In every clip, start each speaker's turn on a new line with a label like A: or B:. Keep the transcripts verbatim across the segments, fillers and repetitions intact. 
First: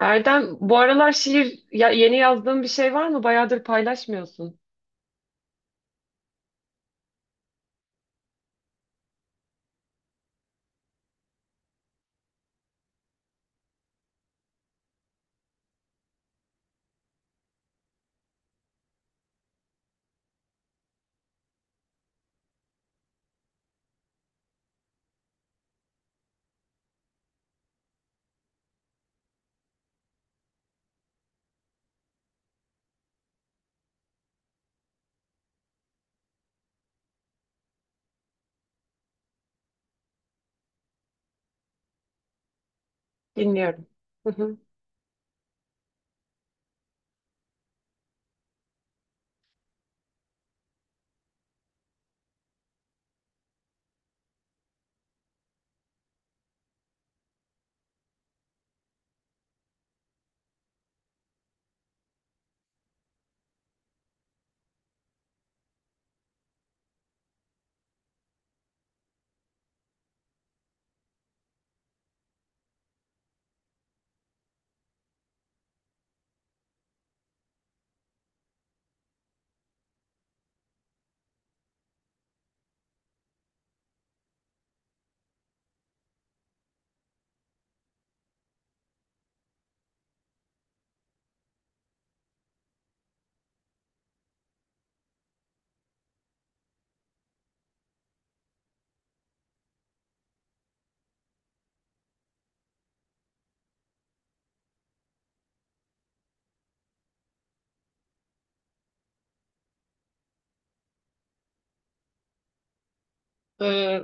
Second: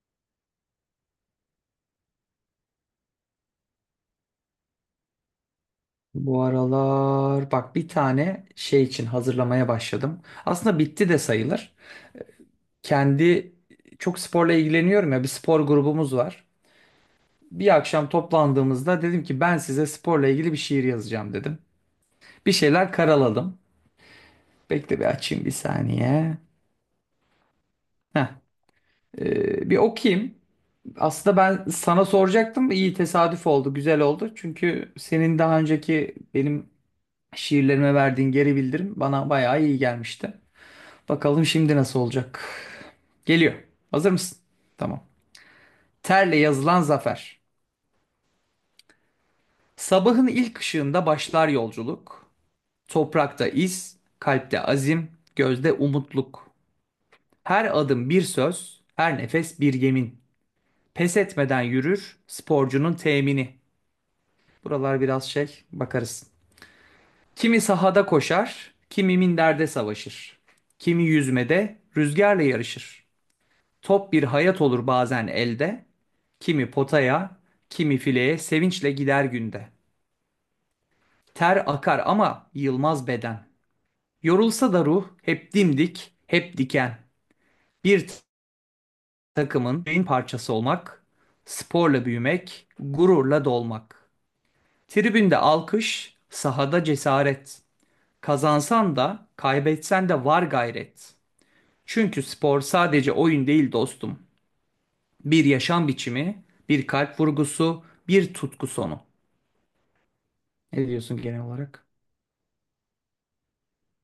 A: Erdem, bu aralar şiir ya- yeni yazdığın bir şey var mı? Bayağıdır paylaşmıyorsun.
B: Bu aralar bak bir tane şey için hazırlamaya başladım. Aslında bitti de sayılır. Kendi çok sporla ilgileniyorum ya, bir spor grubumuz var. Bir akşam toplandığımızda dedim ki ben size sporla ilgili bir şiir yazacağım dedim. Bir şeyler karaladım. Bekle bir açayım bir saniye. Heh, ee, bir okuyayım. Aslında ben sana soracaktım. İyi tesadüf oldu, güzel oldu. Çünkü senin daha önceki benim şiirlerime verdiğin geri bildirim bana bayağı iyi gelmişti. Bakalım şimdi nasıl olacak. Geliyor.
A: Dinliyorum.
B: Hazır
A: Hı
B: mısın?
A: hı.
B: Tamam. Terle yazılan zafer. Sabahın ilk ışığında başlar yolculuk. Toprakta iz, kalpte azim, gözde umutluk. Her adım bir söz, her nefes bir yemin. Pes etmeden yürür sporcunun temini. Buralar biraz şey, bakarız. Kimi sahada koşar, kimi minderde savaşır. Kimi yüzmede, rüzgarla yarışır. Top bir hayat olur bazen elde. Kimi potaya, kimi fileye sevinçle gider günde. Ter akar ama yılmaz beden. Yorulsa da ruh hep dimdik, hep diken. Bir takımın beyin parçası olmak, sporla büyümek, gururla dolmak. Tribünde alkış, sahada cesaret. Kazansan da, kaybetsen de var gayret. Çünkü spor sadece oyun değil dostum. Bir yaşam biçimi, bir kalp vurgusu, bir tutku sonu. Ne diyorsun genel olarak?
A: Ee,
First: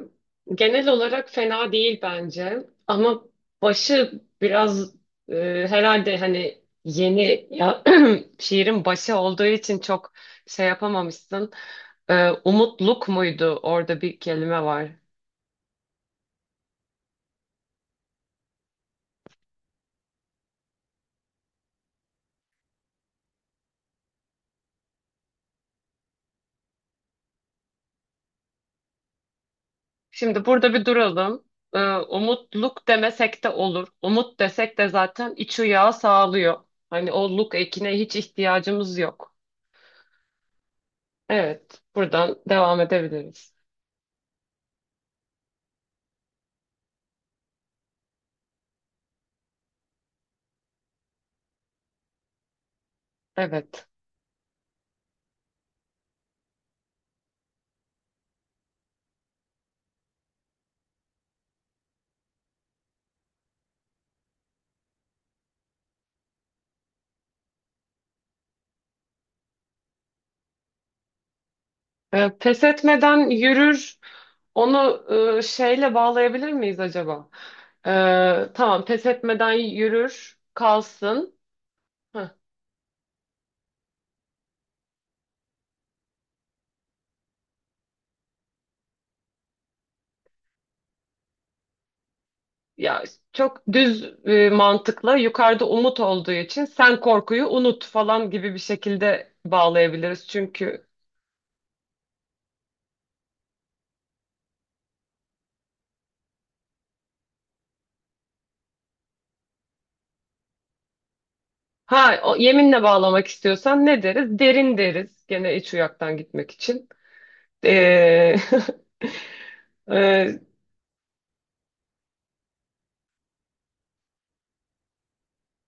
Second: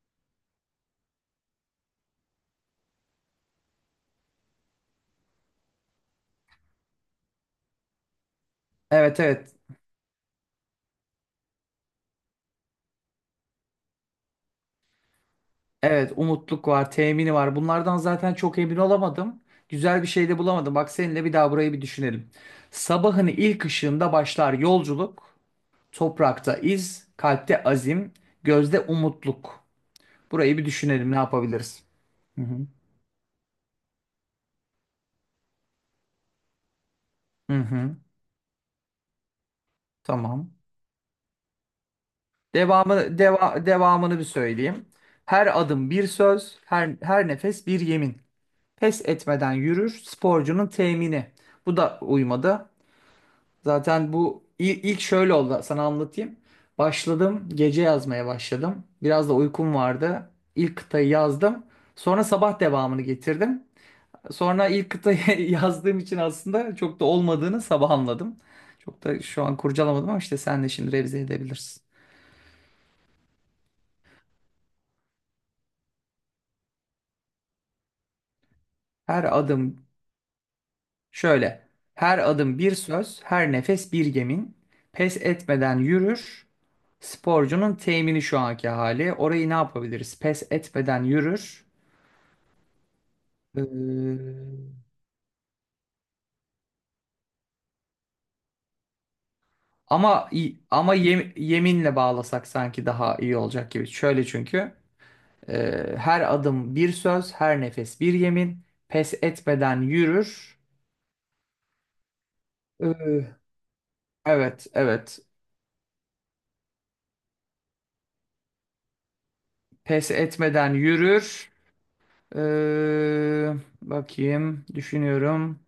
A: Genel olarak fena değil bence. Ama başı biraz e, herhalde hani yeni ya, şiirin başı
B: Evet,
A: olduğu
B: evet.
A: için çok şey yapamamışsın. Ee, umutluk muydu? Orada bir kelime var.
B: Evet, umutluk var, temini var. Bunlardan zaten çok emin olamadım. Güzel bir şey de bulamadım. Bak seninle bir daha burayı bir düşünelim. Sabahın ilk ışığında başlar yolculuk. Toprakta iz, kalpte azim, gözde umutluk.
A: Şimdi
B: Burayı bir
A: burada bir
B: düşünelim, ne
A: duralım. Ee,
B: yapabiliriz? Hı hı.
A: umutluk demesek de olur. Umut desek de zaten iç uyağı sağlıyor. Hani o luk
B: Hı
A: ekine
B: hı,
A: hiç ihtiyacımız yok.
B: tamam.
A: Evet, buradan devam
B: Devamı,
A: edebiliriz.
B: deva, devamını bir söyleyeyim. Her adım bir söz, her, her nefes bir yemin. Pes etmeden yürür, sporcunun temini. Bu da uymadı.
A: Evet.
B: Zaten bu il- ilk şöyle oldu, sana anlatayım. Başladım, gece yazmaya başladım. Biraz da uykum vardı. İlk kıtayı yazdım. Sonra sabah devamını getirdim. Sonra ilk kıtayı yazdığım için aslında çok da olmadığını sabah anladım. Çok da şu an kurcalamadım ama işte sen de şimdi revize edebilirsin.
A: Ee, pes etmeden yürür. Onu e, şeyle bağlayabilir miyiz acaba? Ee, tamam, pes
B: Her
A: etmeden
B: adım
A: yürür, kalsın.
B: şöyle. Her
A: Heh.
B: adım bir söz, her nefes bir yemin. Pes etmeden yürür. Sporcunun temini şu anki hali. Orayı ne yapabiliriz? Pes etmeden yürür.
A: Ya çok düz
B: Ee,
A: e, mantıkla yukarıda umut olduğu için sen korkuyu unut falan gibi bir şekilde bağlayabiliriz.
B: ama
A: Çünkü
B: ama yem- yeminle bağlasak sanki daha iyi olacak gibi. Şöyle, çünkü e, her adım bir söz, her nefes bir yemin. Pes etmeden yürür.
A: ha o, yeminle bağlamak
B: Ee,
A: istiyorsan ne deriz?
B: evet,
A: Derin
B: evet.
A: deriz. Gene iç uyaktan gitmek için. Ee,
B: Pes
A: e,
B: etmeden yürür. Ee, bakayım, düşünüyorum.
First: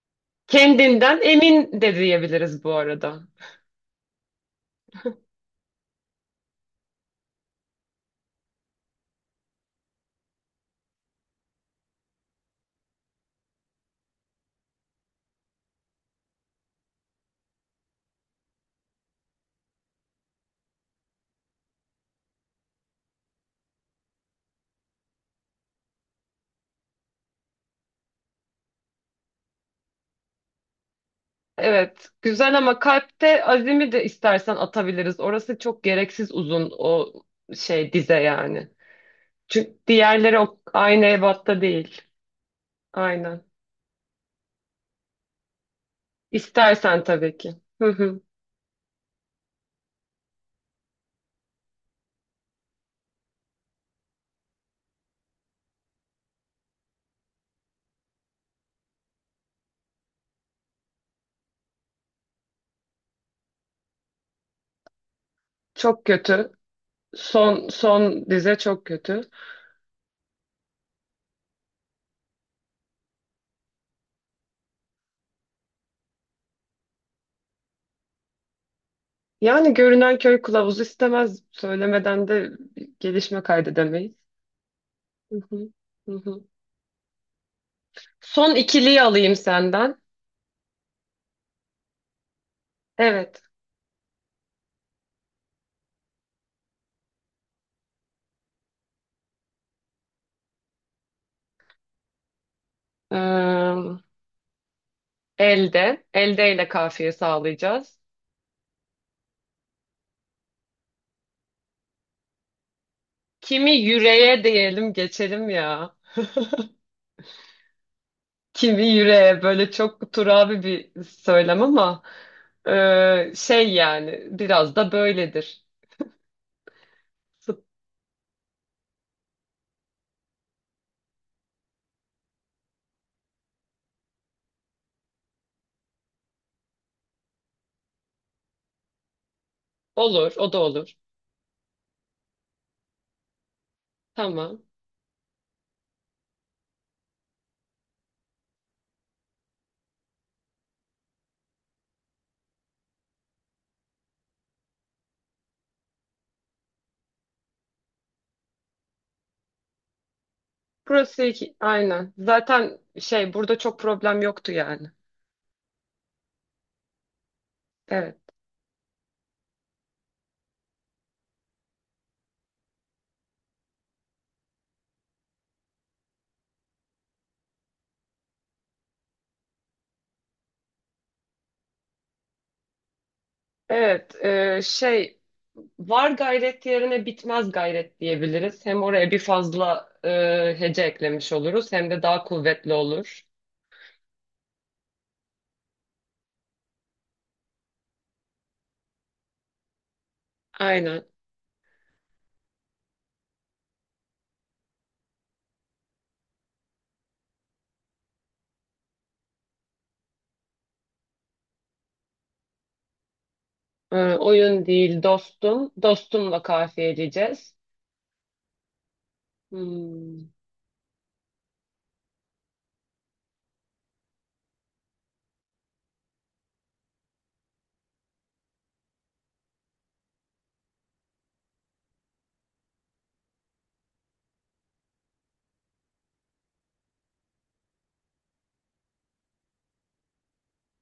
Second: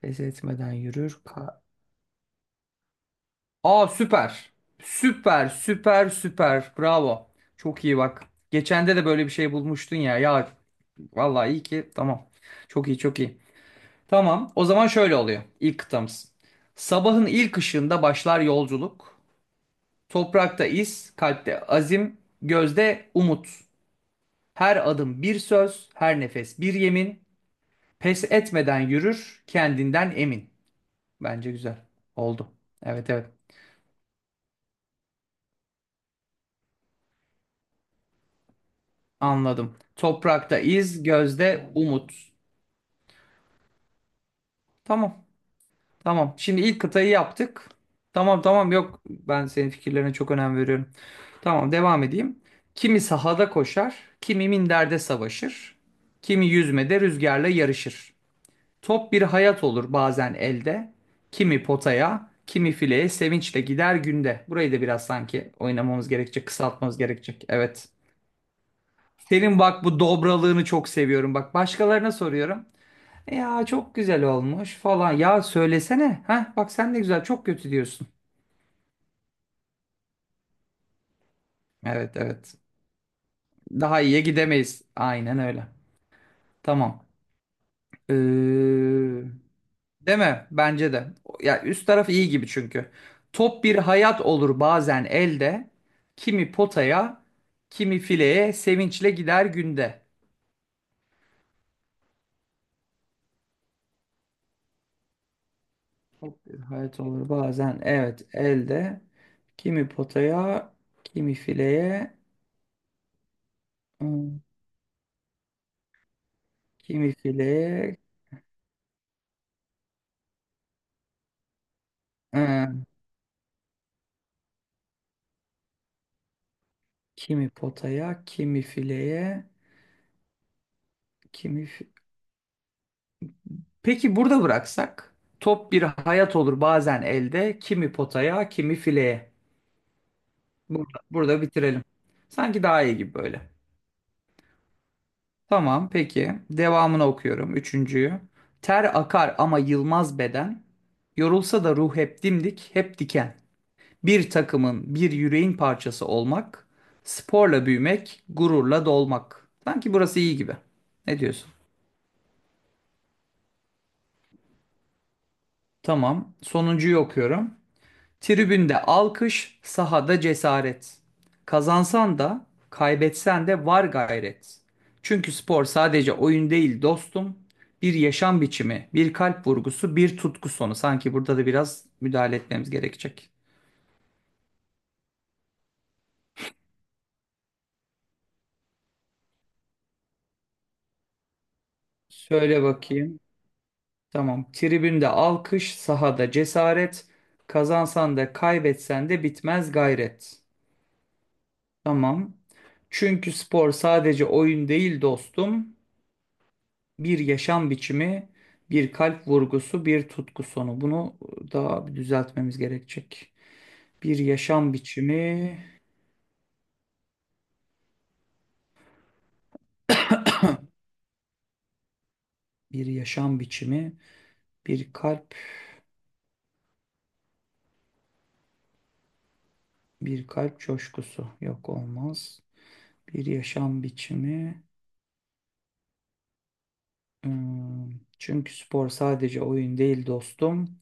B: Pes etmeden
A: Kendinden
B: yürür. Ka-
A: emin de diyebiliriz bu arada.
B: Aa, süper. Süper, süper, süper. Bravo. Çok iyi bak. Geçende de böyle bir şey bulmuştun ya. Ya, vallahi iyi ki tamam. Çok iyi, çok iyi. Tamam, o zaman şöyle oluyor ilk kıtamız. Sabahın ilk ışığında başlar yolculuk. Toprakta iz, kalpte azim, gözde umut. Her adım bir söz, her nefes bir yemin. Pes etmeden yürür, kendinden emin. Bence güzel.
A: Evet,
B: Oldu.
A: güzel ama
B: Evet, evet,
A: kalpte azimi de istersen atabiliriz. Orası çok gereksiz uzun o şey dize yani.
B: anladım.
A: Çünkü diğerleri
B: Toprakta
A: o
B: iz,
A: aynı ebatta
B: gözde
A: değil.
B: umut.
A: Aynen.
B: Tamam. Tamam. Şimdi ilk
A: İstersen
B: kıtayı
A: tabii ki.
B: yaptık. Tamam, tamam, yok. Ben senin fikirlerine çok önem veriyorum. Tamam, devam edeyim. Kimi sahada koşar, kimi minderde savaşır, kimi yüzmede rüzgarla yarışır. Top bir hayat olur bazen elde, kimi potaya, kimi fileye sevinçle gider günde. Burayı da biraz sanki
A: Çok
B: oynamamız gerekecek,
A: kötü.
B: kısaltmamız gerekecek.
A: Son
B: Evet.
A: son dize çok kötü.
B: Senin bak bu dobralığını çok seviyorum. Bak başkalarına soruyorum. Ya çok güzel olmuş falan. Ya söylesene. Ha bak sen de güzel, çok kötü diyorsun.
A: Yani görünen köy kılavuzu istemez.
B: Evet,
A: Söylemeden de
B: evet.
A: bir gelişme
B: Daha
A: kaydedemeyiz.
B: iyiye gidemeyiz.
A: Hı
B: Aynen
A: hı,
B: öyle.
A: hı hı.
B: Tamam.
A: Son
B: Ee,
A: ikiliyi alayım senden.
B: değil mi? Bence de. Ya üst taraf iyi gibi çünkü.
A: Evet.
B: Top bir hayat olur bazen elde. Kimi potaya, kimi fileye sevinçle gider günde.
A: Ee, Elde. Elde ile
B: Hayat
A: kafiye
B: olur bazen,
A: sağlayacağız.
B: evet, elde. Kimi potaya, kimi fileye,
A: Kimi
B: hmm,
A: yüreğe diyelim geçelim ya.
B: kimi fileye.
A: Kimi yüreğe böyle çok turabi bir söylem ama ee, şey yani biraz da böyledir.
B: Kimi
A: Fut-
B: potaya, kimi fileye, kimi... fi- Peki burada bıraksak, top bir hayat olur bazen elde, kimi potaya, kimi fileye.
A: Olur, o da olur.
B: Burada, burada bitirelim. Sanki daha iyi gibi böyle.
A: Tamam.
B: Tamam, peki. Devamını okuyorum. Üçüncüyü. Ter akar ama yılmaz beden. Yorulsa da ruh hep dimdik, hep diken. Bir takımın, bir yüreğin parçası olmak. Sporla büyümek, gururla dolmak. Sanki burası iyi gibi. Ne
A: Burası
B: diyorsun?
A: iki, aynen. Zaten şey burada çok problem yoktu yani.
B: Tamam. Sonuncuyu okuyorum.
A: Evet.
B: Tribünde alkış, sahada cesaret. Kazansan da, kaybetsen de var gayret. Çünkü spor sadece oyun değil dostum. Bir yaşam biçimi, bir kalp vurgusu, bir tutku sonu. Sanki burada da biraz müdahale etmemiz gerekecek.
A: Evet, e, şey var gayret yerine bitmez gayret diyebiliriz. Hem oraya bir fazla e, hece eklemiş oluruz hem de daha
B: Söyle
A: kuvvetli
B: bakayım.
A: olur.
B: Tamam. Tribünde alkış, sahada cesaret. Kazansan da kaybetsen de bitmez gayret.
A: Aynen.
B: Tamam. Çünkü spor sadece oyun değil dostum. Bir yaşam biçimi, bir kalp vurgusu, bir tutku sonu. Bunu daha bir düzeltmemiz gerekecek.
A: E,
B: Bir
A: oyun
B: yaşam
A: değil
B: biçimi,
A: dostum. Dostumla kafiyeleyeceğiz. Hmm.
B: bir yaşam biçimi, bir kalp, bir kalp coşkusu. Yok, olmaz. Bir yaşam biçimi. Hmm. Çünkü spor sadece oyun değil dostum.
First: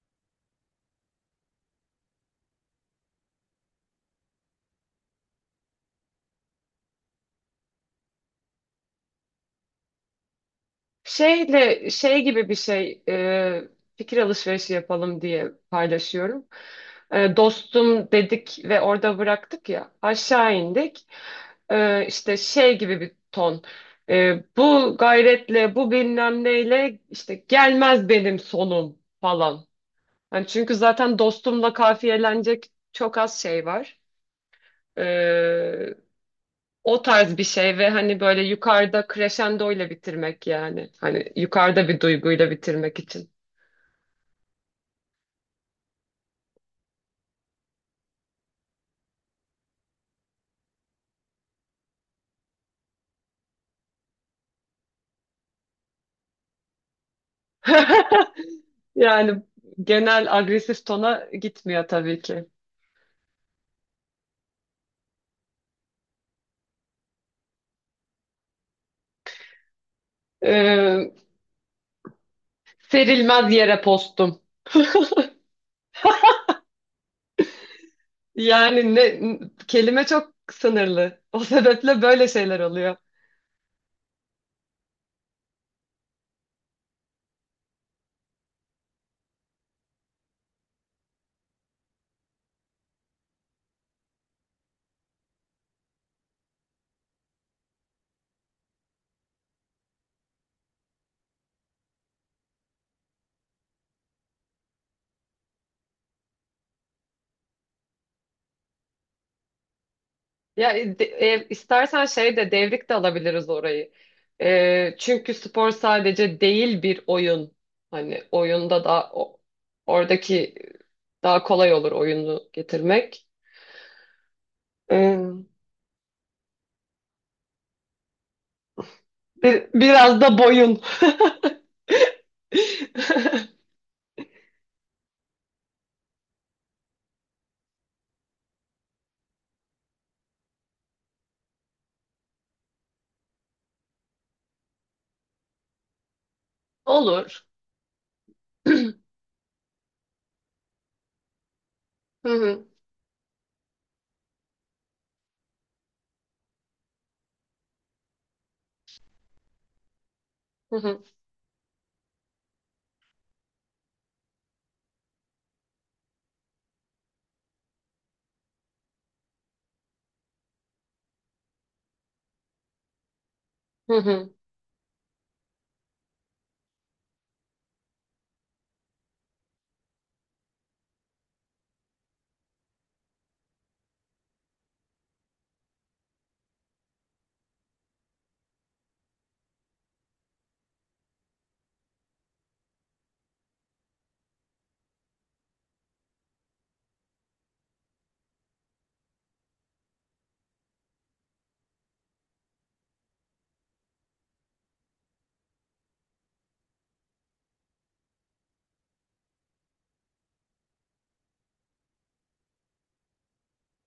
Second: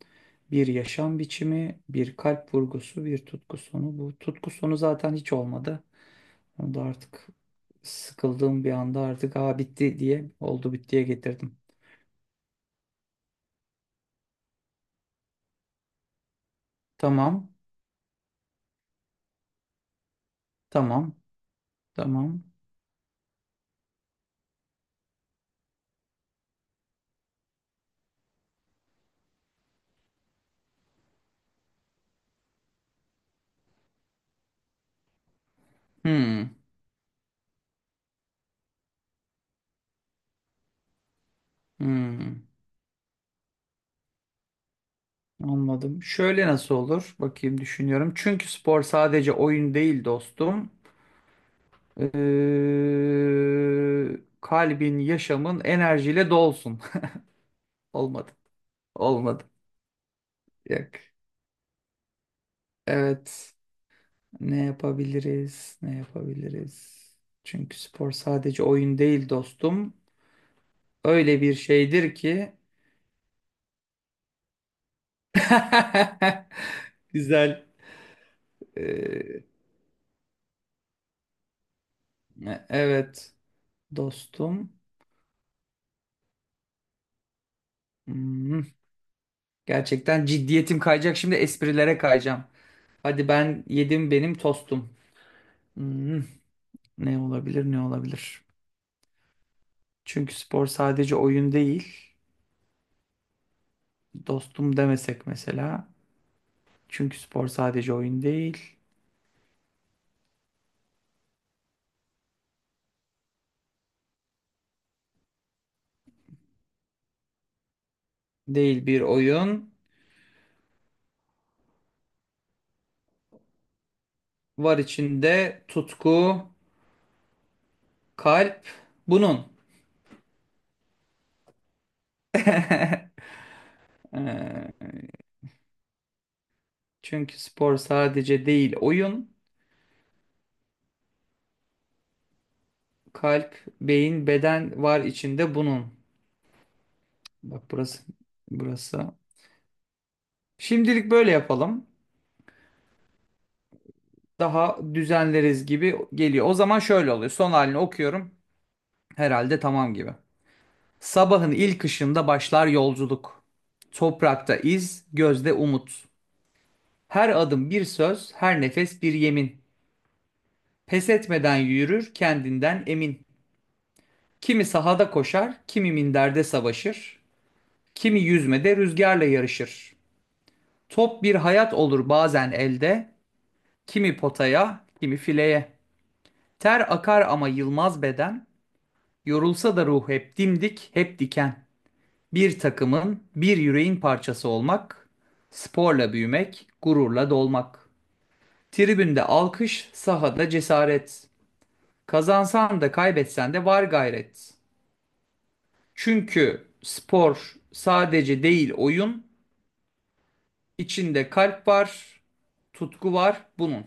B: Bir yaşam biçimi, bir kalp vurgusu, bir tutku sonu. Bu tutku sonu zaten hiç olmadı. Onu da artık sıkıldığım bir anda artık aa bitti diye oldu bittiye getirdim.
A: Şeyle şey gibi bir şey e, fikir alışverişi yapalım diye paylaşıyorum. E,
B: Tamam.
A: dostum dedik ve orada bıraktık ya aşağı indik.
B: Tamam.
A: E, işte
B: Tamam.
A: şey gibi bir ton. E, bu gayretle bu bilmem neyle işte gelmez benim sonum falan. Yani çünkü zaten dostumla kafiyelenecek çok az şey var.
B: Hmm.
A: O tarz bir şey ve hani böyle yukarıda crescendo ile bitirmek yani. Hani yukarıda bir
B: Hmm.
A: duyguyla bitirmek için.
B: Anladım. Şöyle nasıl olur? Bakayım, düşünüyorum. Çünkü spor sadece oyun değil dostum. Ee, kalbin, yaşamın enerjiyle dolsun. Olmadı.
A: Yani
B: Olmadı.
A: genel agresif
B: Yok.
A: tona gitmiyor tabii ki.
B: Evet. Ne yapabiliriz? Ne yapabiliriz? Çünkü spor sadece oyun değil dostum.
A: Ee,
B: Öyle bir şeydir ki
A: Serilmez yere postum.
B: güzel.
A: Yani ne
B: Ee,
A: kelime çok sınırlı. O sebeple böyle şeyler oluyor.
B: evet, dostum. Hmm. Gerçekten ciddiyetim kayacak. Şimdi esprilere kayacağım. Hadi ben yedim benim tostum. Hmm. Ne olabilir, ne olabilir? Çünkü spor sadece oyun değil. Dostum demesek mesela. Çünkü spor sadece oyun değil.
A: Ya e, de- e, istersen şey de devrik de alabiliriz orayı. E, çünkü spor sadece değil bir oyun. Hani oyunda
B: Değil bir
A: da o-
B: oyun.
A: oradaki daha kolay olur oyunu getirmek.
B: Var
A: E,
B: içinde tutku, kalp, bunun.
A: bir- biraz da boyun.
B: Ee, çünkü spor sadece değil oyun, kalp, beyin, beden var içinde bunun.
A: Olur.
B: Bak burası,
A: Hı
B: burası. Şimdilik böyle yapalım.
A: hı,
B: Daha düzenleriz gibi geliyor. O zaman şöyle oluyor. Son halini okuyorum. Herhalde tamam gibi.
A: hı hı,
B: Sabahın ilk ışığında başlar yolculuk. Toprakta iz, gözde umut. Her adım bir söz, her nefes bir yemin. Pes etmeden yürür, kendinden emin.
A: hı hı.
B: Kimi sahada koşar, kimi minderde savaşır. Kimi yüzmede rüzgarla yarışır. Top bir hayat olur bazen elde, kimi potaya, kimi fileye. Ter akar ama yılmaz beden, yorulsa da ruh hep dimdik, hep diken. Bir takımın, bir yüreğin parçası olmak, sporla büyümek, gururla dolmak. Tribünde alkış, sahada cesaret. Kazansan da kaybetsen de var gayret. Çünkü spor sadece değil oyun, İçinde kalp var, tutku var bunun.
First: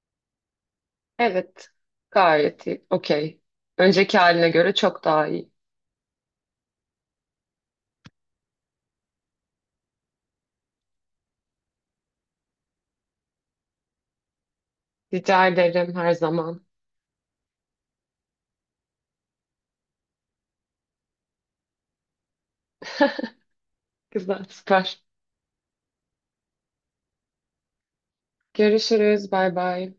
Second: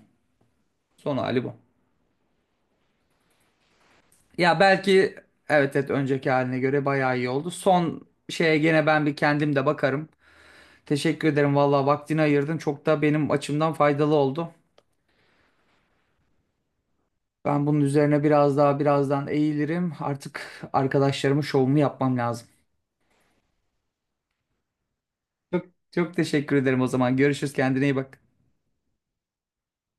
B: Son hali bu.
A: Evet. Gayet iyi. Okey. Önceki haline
B: Ya
A: göre çok
B: belki,
A: daha iyi.
B: evet, evet, önceki haline göre bayağı iyi oldu. Son şeye gene ben bir kendim de bakarım. Teşekkür ederim vallahi, vaktini ayırdın. Çok da benim açımdan faydalı oldu.
A: Rica ederim her zaman.
B: Ben bunun üzerine biraz daha birazdan eğilirim. Artık arkadaşlarımın şovunu yapmam lazım.
A: Güzel, süper.
B: Çok, çok teşekkür ederim o zaman. Görüşürüz. Kendine iyi bak.
A: Görüşürüz. Bay bay.